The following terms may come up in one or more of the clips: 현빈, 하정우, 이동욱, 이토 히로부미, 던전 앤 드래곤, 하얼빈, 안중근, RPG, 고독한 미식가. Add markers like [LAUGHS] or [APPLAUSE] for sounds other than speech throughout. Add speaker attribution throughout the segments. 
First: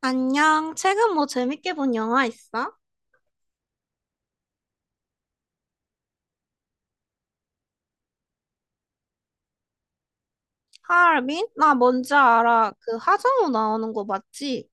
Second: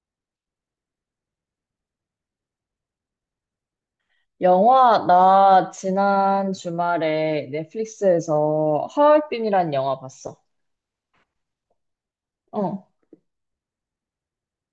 Speaker 1: 안녕. 최근 뭐 재밌게 본 영화 있어?
Speaker 2: 영화, 나 지난 주말에 넷플릭스에서 하얼빈이란 영화 봤어.
Speaker 1: 하얼빈? 나 뭔지 알아.
Speaker 2: 어,
Speaker 1: 그 하정우 나오는 거 맞지?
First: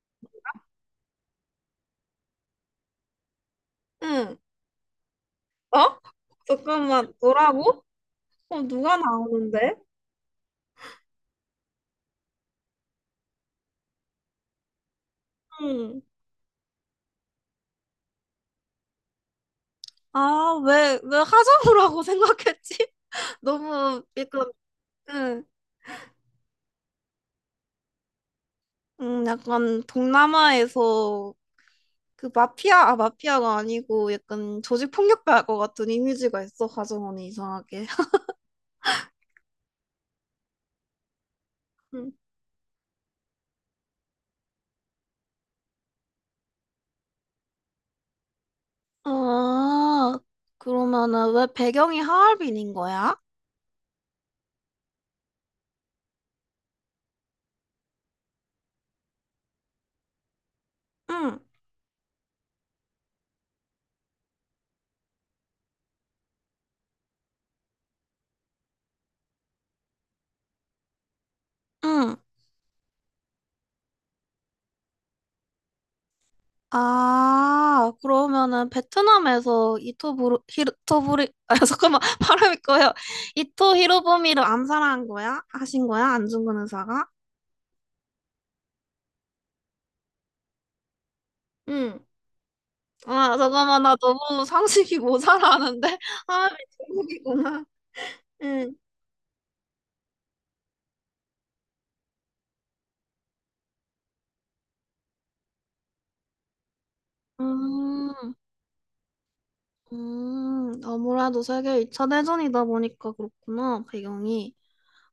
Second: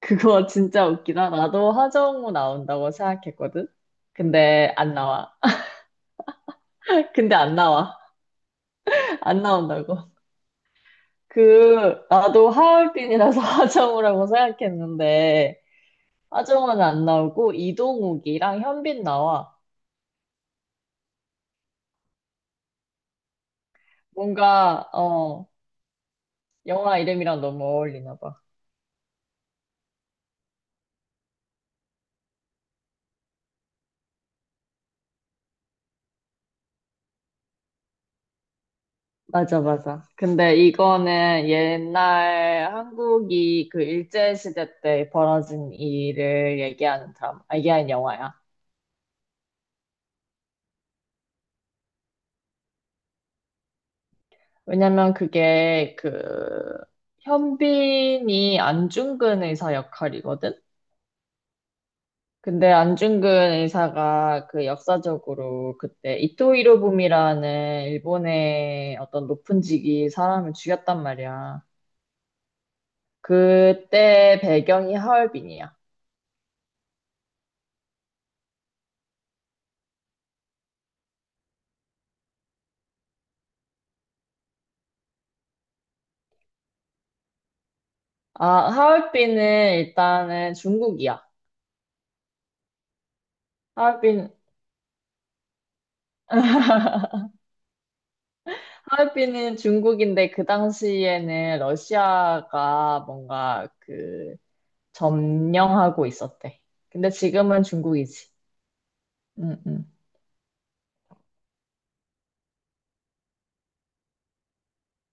Speaker 2: 그거 [LAUGHS] 진짜 웃기다. 나도 하정우 나온다고 생각했거든.
Speaker 1: 응.
Speaker 2: 근데 안 나와.
Speaker 1: 어? 잠깐만.
Speaker 2: [LAUGHS] 근데 안
Speaker 1: 뭐라고?
Speaker 2: 나와.
Speaker 1: 어, 누가
Speaker 2: 안
Speaker 1: 나오는데?
Speaker 2: 나온다고. 그, 나도 하얼빈이라서 [LAUGHS] 하정우라고 생각했는데,
Speaker 1: 응.
Speaker 2: 하정우는 안 나오고, 이동욱이랑 현빈 나와.
Speaker 1: 아, 왜 하정우라고 [LAUGHS] 생각했지? [LAUGHS] 너무 약간,
Speaker 2: 뭔가,
Speaker 1: 응.
Speaker 2: 어, 영화 이름이랑 너무 어울리나 봐.
Speaker 1: 약간 동남아에서 그 마피아, 아, 마피아가 아니고 약간 조직 폭력배일 것 같은 이미지가 있어, 하정우는 이상하게.
Speaker 2: 맞아, 맞아. 근데 이거는
Speaker 1: [LAUGHS]
Speaker 2: 옛날 한국이 그 일제시대 때 벌어진 일을 얘기하는 얘기하는 영화야.
Speaker 1: 아, 그러면은 왜 배경이 하얼빈인 거야?
Speaker 2: 왜냐면 그게 그 현빈이 안중근 의사 역할이거든?
Speaker 1: 응,
Speaker 2: 근데 안중근 의사가 그 역사적으로 그때 이토 히로부미라는 일본의 어떤 높은 직위 사람을 죽였단 말이야.
Speaker 1: 응.
Speaker 2: 그때 배경이 하얼빈이야.
Speaker 1: 아, 그러면은 베트남에서 이토 부르, 히토 부리, 아, 잠깐만, [LAUGHS] 발음이 꺼요. 이토 히로부미를 암살한 거야? 하신 거야? 안중근 의사가?
Speaker 2: 아, 하얼빈은 일단은 중국이야.
Speaker 1: 응. 아, 잠깐만, 나
Speaker 2: 하얼빈,
Speaker 1: 너무 상식이 모자라는데? [LAUGHS] 하얼빈 중국이구나. 응.
Speaker 2: 하얼빈은 중국인데 그 당시에는 러시아가 뭔가 그 점령하고 있었대. 근데 지금은 중국이지.
Speaker 1: 음,
Speaker 2: 응, 응.
Speaker 1: 아무래도 세계 2차 대전이다 보니까 그렇구나, 배경이.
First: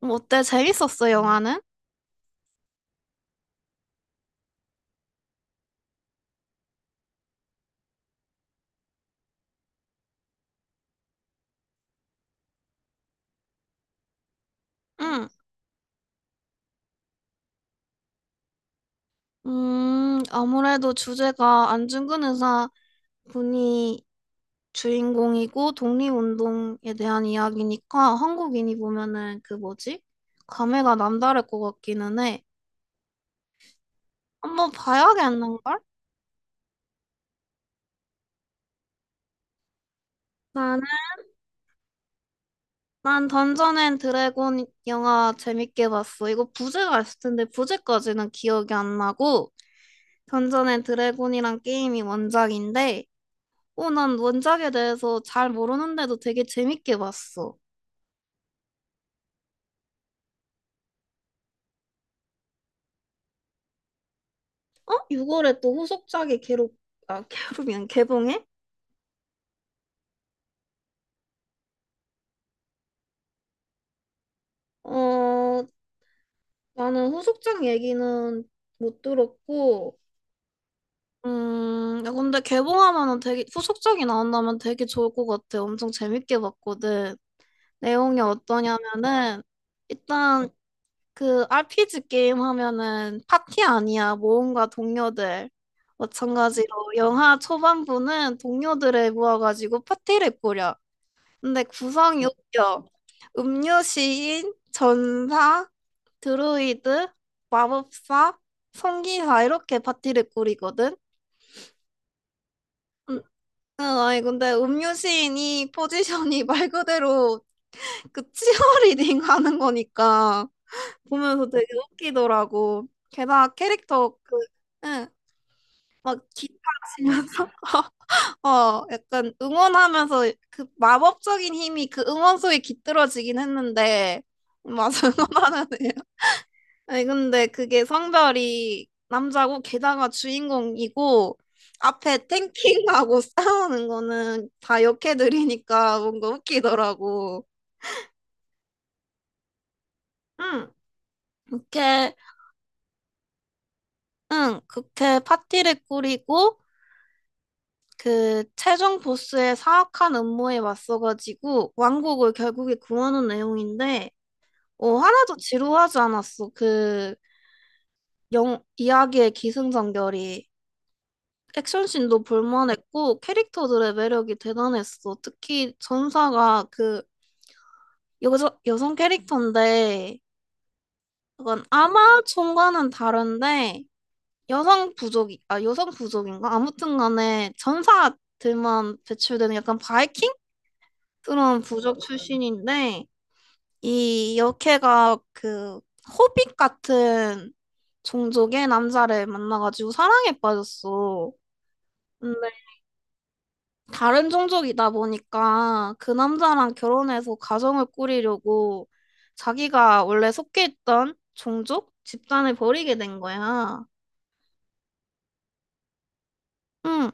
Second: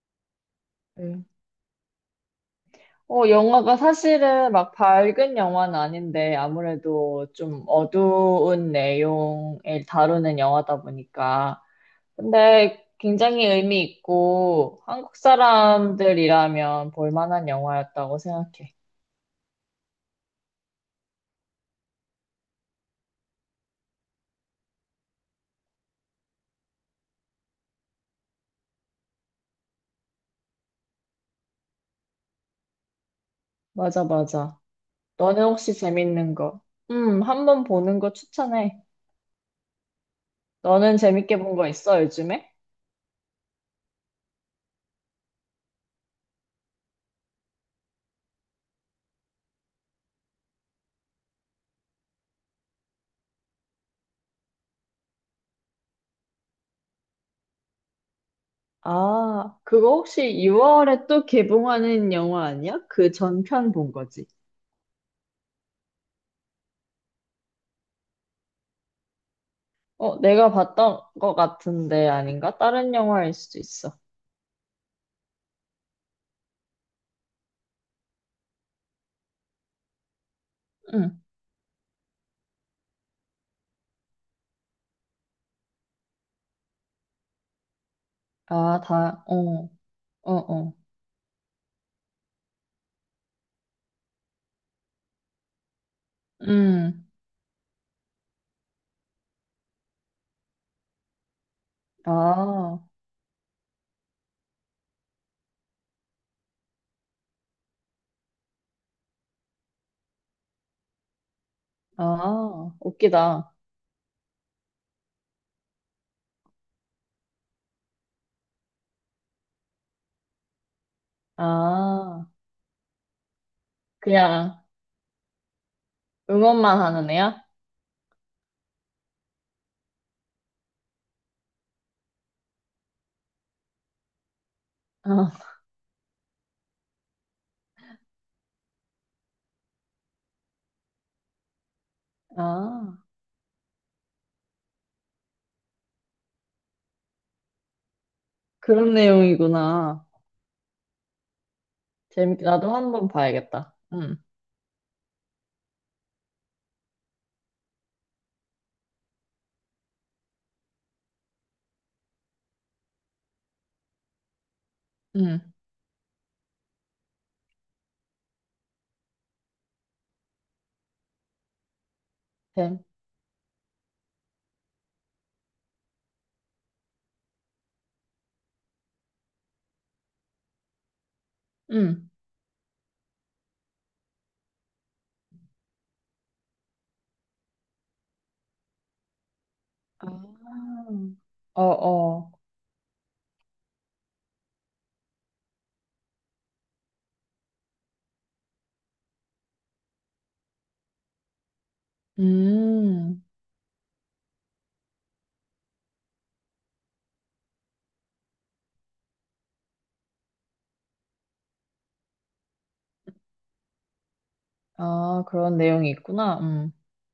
Speaker 1: 뭐 어때? 재밌었어,
Speaker 2: 응.
Speaker 1: 영화는?
Speaker 2: 어, 영화가 사실은 막 밝은 영화는 아닌데 아무래도 좀 어두운 내용을 다루는 영화다 보니까. 근데 굉장히 의미 있고 한국
Speaker 1: 응.
Speaker 2: 사람들이라면 볼 만한 영화였다고 생각해.
Speaker 1: 아무래도 주제가 안중근 의사 분이 주인공이고 독립운동에 대한 이야기니까 한국인이 보면은 그 뭐지? 감회가 남다를 것 같기는 해.
Speaker 2: 맞아, 맞아.
Speaker 1: 한번
Speaker 2: 너는 혹시
Speaker 1: 봐야겠는걸?
Speaker 2: 재밌는 거? 한번 보는 거 추천해.
Speaker 1: 나는
Speaker 2: 너는 재밌게 본 거 있어, 요즘에?
Speaker 1: 난 던전 앤 드래곤 영화 재밌게 봤어. 이거 부제가 있을 텐데 부제까지는 기억이 안 나고 던전 앤 드래곤이란 게임이 원작인데 어, 난 원작에 대해서 잘 모르는데도 되게 재밌게 봤어.
Speaker 2: 아, 그거 혹시 6월에 또 개봉하는 영화 아니야? 그 전편 본 거지.
Speaker 1: 어? 6월에 또 후속작이 개록, 아, 개록이란 개봉해?
Speaker 2: 어, 내가 봤던 거 같은데 아닌가? 다른 영화일 수도 있어.
Speaker 1: 어, 나는 후속작 얘기는 못 들었고,
Speaker 2: 응.
Speaker 1: 야, 근데 개봉하면은 되게, 후속작이 나온다면 되게 좋을 것 같아. 엄청 재밌게 봤거든. 내용이
Speaker 2: 아, 다, 어,
Speaker 1: 어떠냐면은,
Speaker 2: 어,
Speaker 1: 일단
Speaker 2: 어.
Speaker 1: 그 RPG 게임 하면은 파티 아니야. 모험가 동료들. 마찬가지로
Speaker 2: 음.
Speaker 1: 영화 초반부는 동료들을 모아가지고 파티를 꾸려. 근데 구성이
Speaker 2: 아,
Speaker 1: 웃겨. 음료 시인, 전사, 드루이드, 마법사, 성기사 이렇게 파티를 꾸리거든.
Speaker 2: 아,
Speaker 1: 음,
Speaker 2: 웃기다.
Speaker 1: 아니 근데 음료 시인이 포지션이 [LAUGHS] 말 그대로 그 치어리딩 하는 거니까 보면서 되게
Speaker 2: 아,
Speaker 1: 웃기더라고. 게다가 캐릭터 그,
Speaker 2: 그냥
Speaker 1: 응, 막 기타
Speaker 2: 응원만 하는 애야?
Speaker 1: 치면서 [LAUGHS] 어, 약간 응원하면서 그 마법적인 힘이 그 응원 소리에 깃들어지긴 했는데 맞아 [LAUGHS]
Speaker 2: 아,
Speaker 1: 응원하네요. 아니 근데 그게 성별이 남자고 게다가 주인공이고 앞에
Speaker 2: 아,
Speaker 1: 탱킹하고 [LAUGHS] 싸우는 거는 다 여캐들이니까 뭔가 웃기더라고.
Speaker 2: 그런 내용이구나.
Speaker 1: 응, 그렇게
Speaker 2: 재밌게 나도 한 번 봐야겠다. 응,
Speaker 1: 응, 그렇게 파티를 꾸리고 그 최종 보스의 사악한 음모에 맞서가지고 왕국을 결국에 구하는 내용인데 어, 하나도
Speaker 2: 응,
Speaker 1: 지루하지 않았어. 그 이야기의 기승전결이 액션씬도
Speaker 2: 뱀.
Speaker 1: 볼만했고 캐릭터들의 매력이 대단했어. 특히 전사가 그 여성 캐릭터인데 약간
Speaker 2: 응.
Speaker 1: 아마존과는 다른데 여성 부족이 여성 부족인가? 아무튼 간에 전사들만 배출되는 약간 바이킹
Speaker 2: 아,
Speaker 1: 그런
Speaker 2: 어,
Speaker 1: 부족
Speaker 2: 어.
Speaker 1: 출신인데 이 여캐가 그 호빗 같은 종족의 남자를 만나가지고 사랑에 빠졌어. 근데
Speaker 2: 음,
Speaker 1: 다른 종족이다 보니까 그 남자랑 결혼해서 가정을 꾸리려고 자기가 원래 속해 있던 종족 집단을 버리게 된 거야.
Speaker 2: 아, 그런 내용이 있구나.
Speaker 1: 응.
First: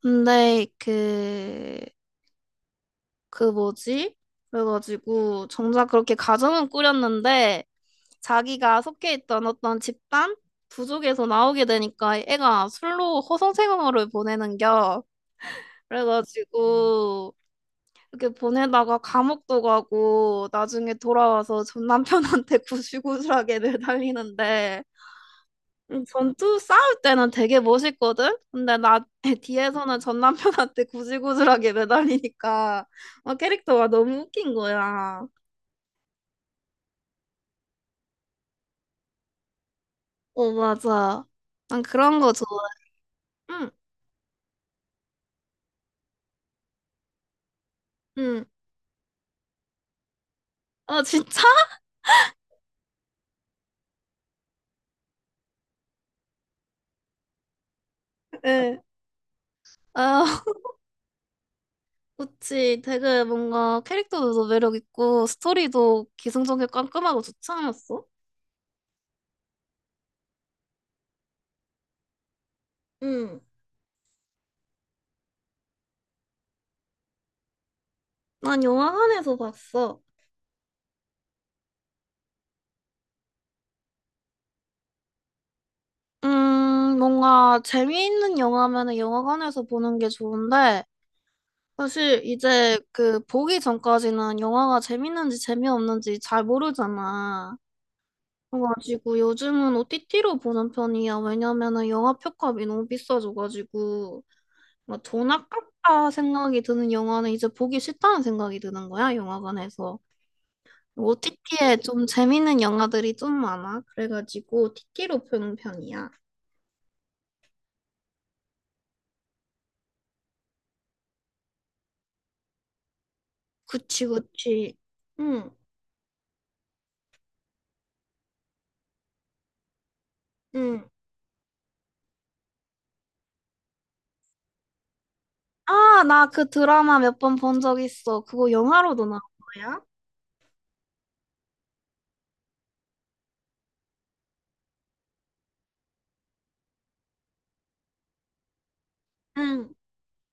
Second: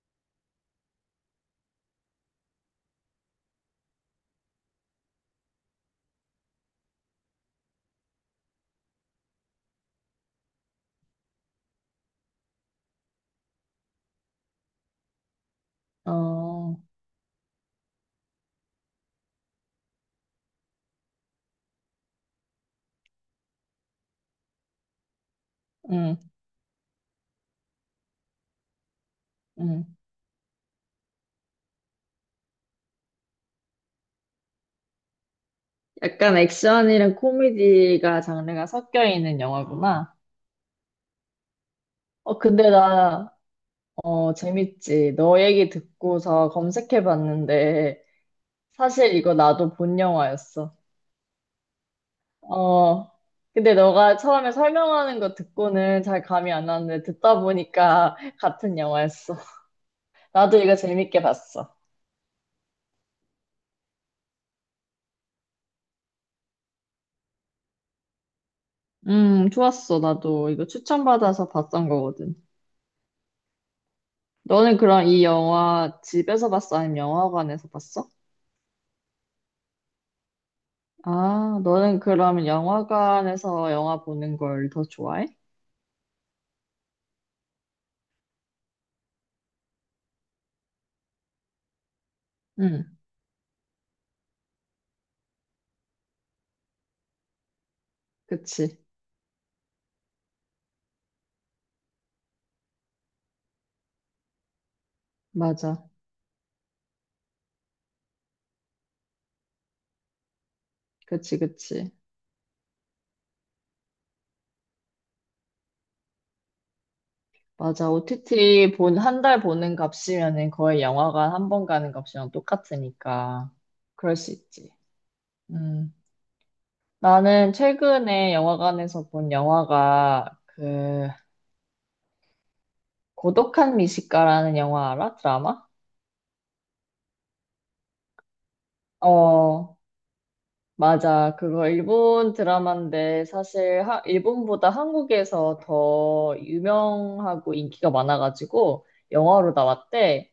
Speaker 1: 근데 그 뭐지? 그래가지고 정작 그렇게 가정은 꾸렸는데 자기가 속해 있던 어떤 집단 부족에서 나오게 되니까 애가 술로 허송세월을 보내는겨.
Speaker 2: 어,
Speaker 1: 그래가지고 이렇게 보내다가 감옥도 가고 나중에 돌아와서 전 남편한테 [LAUGHS] 구실구실하게 매달리는데
Speaker 2: 음,
Speaker 1: 전투 싸울 때는 되게 멋있거든? 근데 나 [LAUGHS]
Speaker 2: 음.
Speaker 1: 뒤에서는 전 남편한테 구질구질하게 매달리니까 어, 캐릭터가 너무 웃긴 거야.
Speaker 2: 약간 액션이랑 코미디가 장르가 섞여 있는 영화구나.
Speaker 1: 어, 맞아. 난 그런 거
Speaker 2: 어,
Speaker 1: 좋아.
Speaker 2: 근데 나,
Speaker 1: 응,
Speaker 2: 어, 재밌지. 너 얘기 듣고서 검색해 봤는데,
Speaker 1: 응.
Speaker 2: 사실 이거 나도 본 영화였어.
Speaker 1: 어, 진짜.
Speaker 2: 어, 근데 너가 처음에 설명하는 거 듣고는 잘 감이 안 왔는데 듣다 보니까 [LAUGHS] 같은
Speaker 1: 네.
Speaker 2: 영화였어.
Speaker 1: 아, [LAUGHS]
Speaker 2: 나도 이거 재밌게 봤어.
Speaker 1: 그치. 되게 뭔가 캐릭터도 매력 있고 스토리도 기승전결 깔끔하고 좋지 않았어?
Speaker 2: 좋았어. 나도 이거 추천받아서 봤던 거거든.
Speaker 1: 응,
Speaker 2: 너는 그럼 이 영화 집에서 봤어? 아니면 영화관에서 봤어?
Speaker 1: 난 영화관에서 봤어.
Speaker 2: 아, 너는 그러면 영화관에서 영화 보는 걸 더 좋아해?
Speaker 1: 뭔가 재미있는 영화면은 영화관에서 보는 게 좋은데 사실 이제
Speaker 2: 응,
Speaker 1: 그 보기 전까지는 영화가 재밌는지 재미없는지 잘 모르잖아.
Speaker 2: 그치.
Speaker 1: 그래가지고 요즘은 OTT로 보는 편이야. 왜냐면은 영화 표값이 너무 비싸져가지고. 뭐 돈
Speaker 2: 맞아.
Speaker 1: 아깝다 생각이 드는 영화는 이제 보기 싫다는 생각이 드는 거야, 영화관에서.
Speaker 2: 그치,
Speaker 1: OTT에
Speaker 2: 그치.
Speaker 1: 좀 재밌는 영화들이 좀 많아. 그래가지고 티티로 보는 편이야.
Speaker 2: 맞아. OTT 본, 한 달 보는 값이면은 거의 영화관 한 번 가는 값이랑 똑같으니까.
Speaker 1: 그치,
Speaker 2: 그럴 수 있지.
Speaker 1: 그치. 응,
Speaker 2: 음. 나는 최근에 영화관에서 본 영화가
Speaker 1: 응.
Speaker 2: 그, 고독한 미식가라는 영화 알아? 드라마?
Speaker 1: 아, 나 그 드라마 몇 번 본 적 있어. 그거 영화로도 나온
Speaker 2: 어,
Speaker 1: 거야?
Speaker 2: 맞아. 그거 일본 드라마인데 사실 하- 일본보다 한국에서 더 유명하고 인기가 많아가지고 영화로
Speaker 1: 응.
Speaker 2: 나왔대.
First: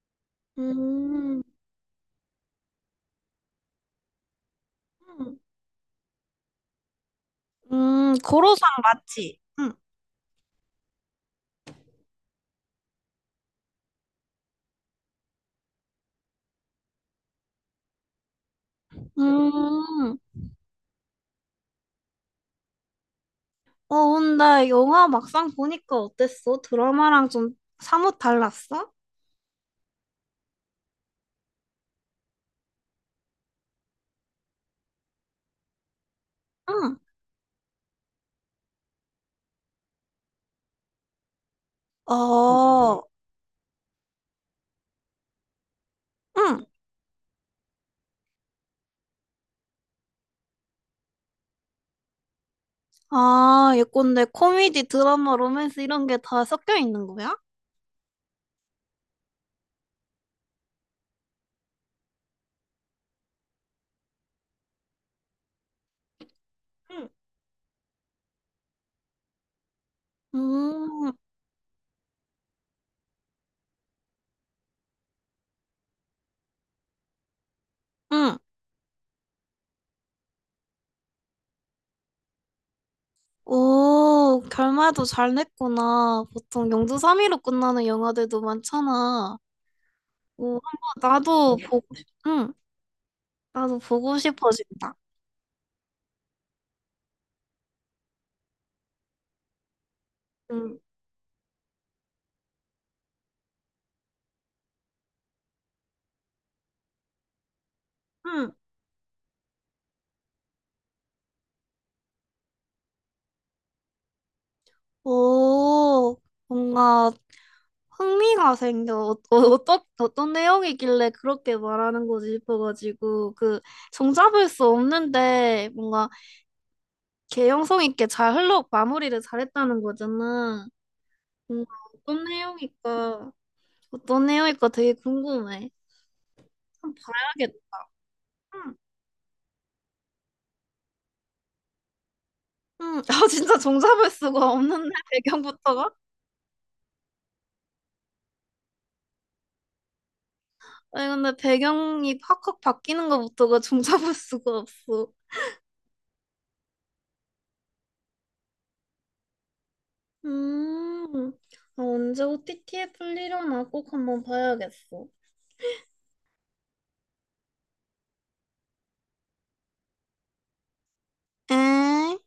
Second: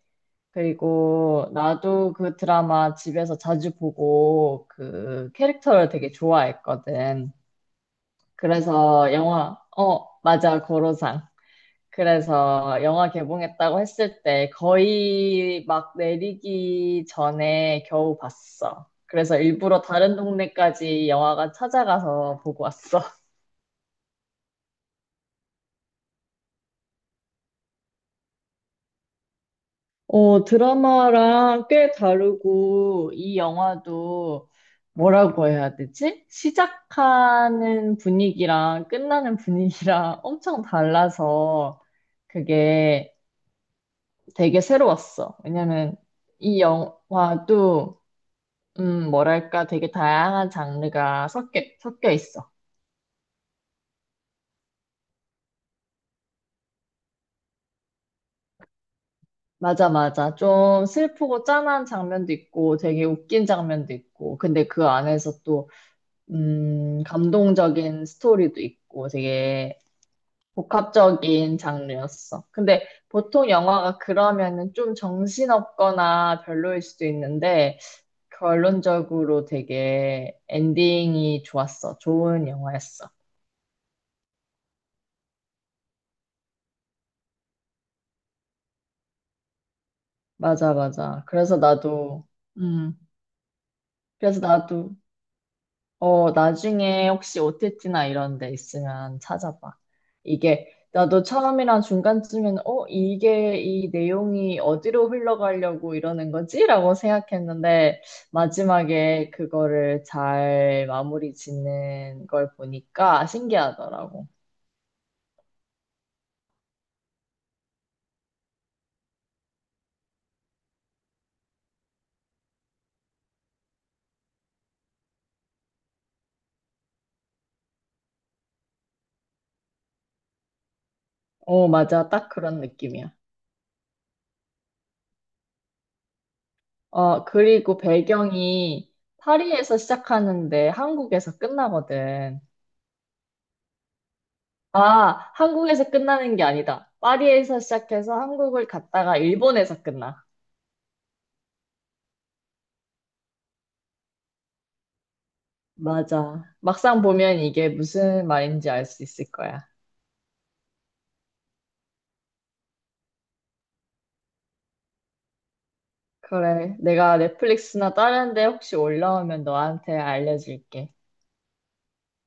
Speaker 1: 음,
Speaker 2: 그리고 나도 그 드라마 집에서 자주 보고 그
Speaker 1: 음,
Speaker 2: 캐릭터를 되게 좋아했거든.
Speaker 1: 고로상
Speaker 2: 그래서
Speaker 1: 맞지?
Speaker 2: 영화,
Speaker 1: 응.
Speaker 2: 어, 맞아, 고로상. 그래서 영화 개봉했다고 했을 때 거의 막 내리기 전에 겨우 봤어. 그래서 일부러 다른
Speaker 1: 음,
Speaker 2: 동네까지 영화관 찾아가서 보고 왔어.
Speaker 1: 어, 근데 영화 막상 보니까 어땠어? 드라마랑 좀 사뭇 달랐어?
Speaker 2: 어, 드라마랑 꽤 다르고, 이 영화도 뭐라고 해야 되지?
Speaker 1: 응.
Speaker 2: 시작하는 분위기랑 끝나는 분위기랑 [LAUGHS] 엄청 달라서
Speaker 1: 아,
Speaker 2: 그게 되게 새로웠어. 왜냐면 이
Speaker 1: 응.
Speaker 2: 영화도, 뭐랄까, 되게 다양한 장르가 섞여 있어.
Speaker 1: 아, 예컨대 코미디, 드라마, 로맨스 이런 게 다 섞여 있는 거야?
Speaker 2: 맞아, 맞아. 좀 슬프고 짠한 장면도 있고, 되게 웃긴 장면도 있고, 근데 그 안에서 또
Speaker 1: 응.
Speaker 2: 감동적인 스토리도 있고 되게
Speaker 1: 음,
Speaker 2: 복합적인 장르였어. 근데 보통 영화가 그러면은 좀 정신없거나 별로일 수도 있는데
Speaker 1: 응.
Speaker 2: 결론적으로 되게 엔딩이 좋았어. 좋은 영화였어.
Speaker 1: 오, 결말도 잘 냈구나. 보통 영주삼위로 끝나는 영화들도 많잖아. 오,
Speaker 2: 맞아,
Speaker 1: 한번
Speaker 2: 맞아.
Speaker 1: 나도
Speaker 2: 그래서
Speaker 1: 보고, 싶-
Speaker 2: 나도,
Speaker 1: 응,
Speaker 2: 음,
Speaker 1: 나도 보고
Speaker 2: 그래서
Speaker 1: 싶어진다.
Speaker 2: 나도 어, 나중에 혹시 OTT나 이런 데 있으면 찾아봐. 이게,
Speaker 1: 응.
Speaker 2: 나도 처음이랑 중간쯤에는, 어, 이게 이 내용이 어디로 흘러가려고 이러는 거지? 라고 생각했는데,
Speaker 1: 응.
Speaker 2: 마지막에 그거를 잘 마무리 짓는 걸 보니까 신기하더라고.
Speaker 1: 오, 뭔가 흥미가 생겨. 어떤 내용이길래 그렇게 말하는 거지 싶어가지고, 그, 종잡을 수 없는데, 뭔가, 개연성 있게 잘 흘러, 마무리를 잘했다는 거잖아.
Speaker 2: 어,
Speaker 1: 뭔가,
Speaker 2: 맞아.
Speaker 1: 어떤
Speaker 2: 딱 그런 느낌이야.
Speaker 1: 내용일까, 어떤 내용일까 되게 궁금해. 한번
Speaker 2: 어,
Speaker 1: 봐야겠다.
Speaker 2: 그리고
Speaker 1: 응,
Speaker 2: 배경이 파리에서 시작하는데 한국에서 끝나거든.
Speaker 1: 응. [LAUGHS] 아, 진짜 종잡을 수가
Speaker 2: 아,
Speaker 1: 없는데, 배경부터가?
Speaker 2: 한국에서 끝나는 게 아니다. 파리에서 시작해서 한국을 갔다가 일본에서 끝나.
Speaker 1: 아니, 근데 배경이 확확 바뀌는 것부터가 종잡을 수가 없어.
Speaker 2: 맞아. 막상 보면 이게 무슨 말인지 알 수 있을 거야.
Speaker 1: 음, 아, 언제 OTT에 풀리려나 꼭 한번 봐야겠어.
Speaker 2: 그래. 내가 넷플릭스나 다른 데 혹시 올라오면 너한테 알려줄게.
Speaker 1: 응?